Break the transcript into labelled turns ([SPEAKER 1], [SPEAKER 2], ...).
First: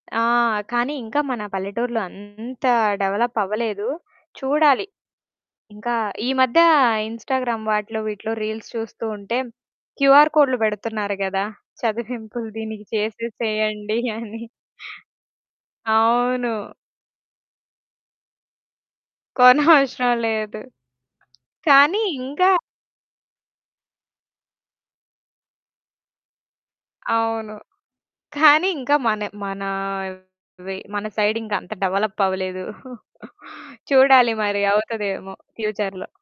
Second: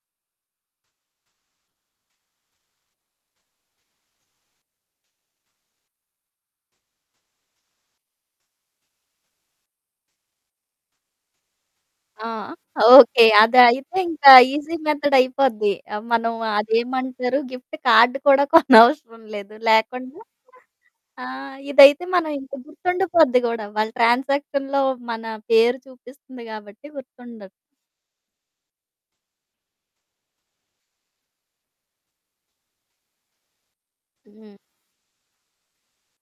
[SPEAKER 1] ఆ! కానీ, ఇంకా మన పల్లెటూరులో అంత డెవలప్ అవ్వలేదు. చూడాలి, ఇంకా ఈ మధ్య ఇన్‌స్టాగ్రామ్ వాటిలో, వీటిలో రీల్స్ చూస్తుంటే, క్యూఆర్‌ కోడ్‌లు పెడుతున్నారు కదా!
[SPEAKER 2] ఆ!
[SPEAKER 1] చదివింపులు దీనికి
[SPEAKER 2] ఓకే. అది అయితే
[SPEAKER 1] చేసేసేయండి
[SPEAKER 2] ఇంకా
[SPEAKER 1] అని.
[SPEAKER 2] ఈజి మెథడ్ అయిపోద్ది. ఆహ్, మనం
[SPEAKER 1] అవును.
[SPEAKER 2] అదేమంటారు? గిఫ్ట్ కార్డ్ కూడా కొనవసరం లేదు.
[SPEAKER 1] కొనవసరం
[SPEAKER 2] లేకుండా
[SPEAKER 1] లేదు.
[SPEAKER 2] ఆ!
[SPEAKER 1] కానీ,
[SPEAKER 2] ఇదైతే మనం
[SPEAKER 1] ఇంకా
[SPEAKER 2] ఇంక గుర్తుండిపోద్ది గూడా వాళ్ళ ట్రాన్సాక్షన్‌లో మన పేరు చూపిస్తుంది గాబట్టి గుర్తుండదు.
[SPEAKER 1] అవును. కానీ, ఇంకా మన మనా, వే మన సైడ్ ఇంకా అంత డెవలప్ అవ్వలేదు. చూడాలి
[SPEAKER 2] హ్మ్.
[SPEAKER 1] మరి అవుతదేమో! ఫ్యూచర్‌లో.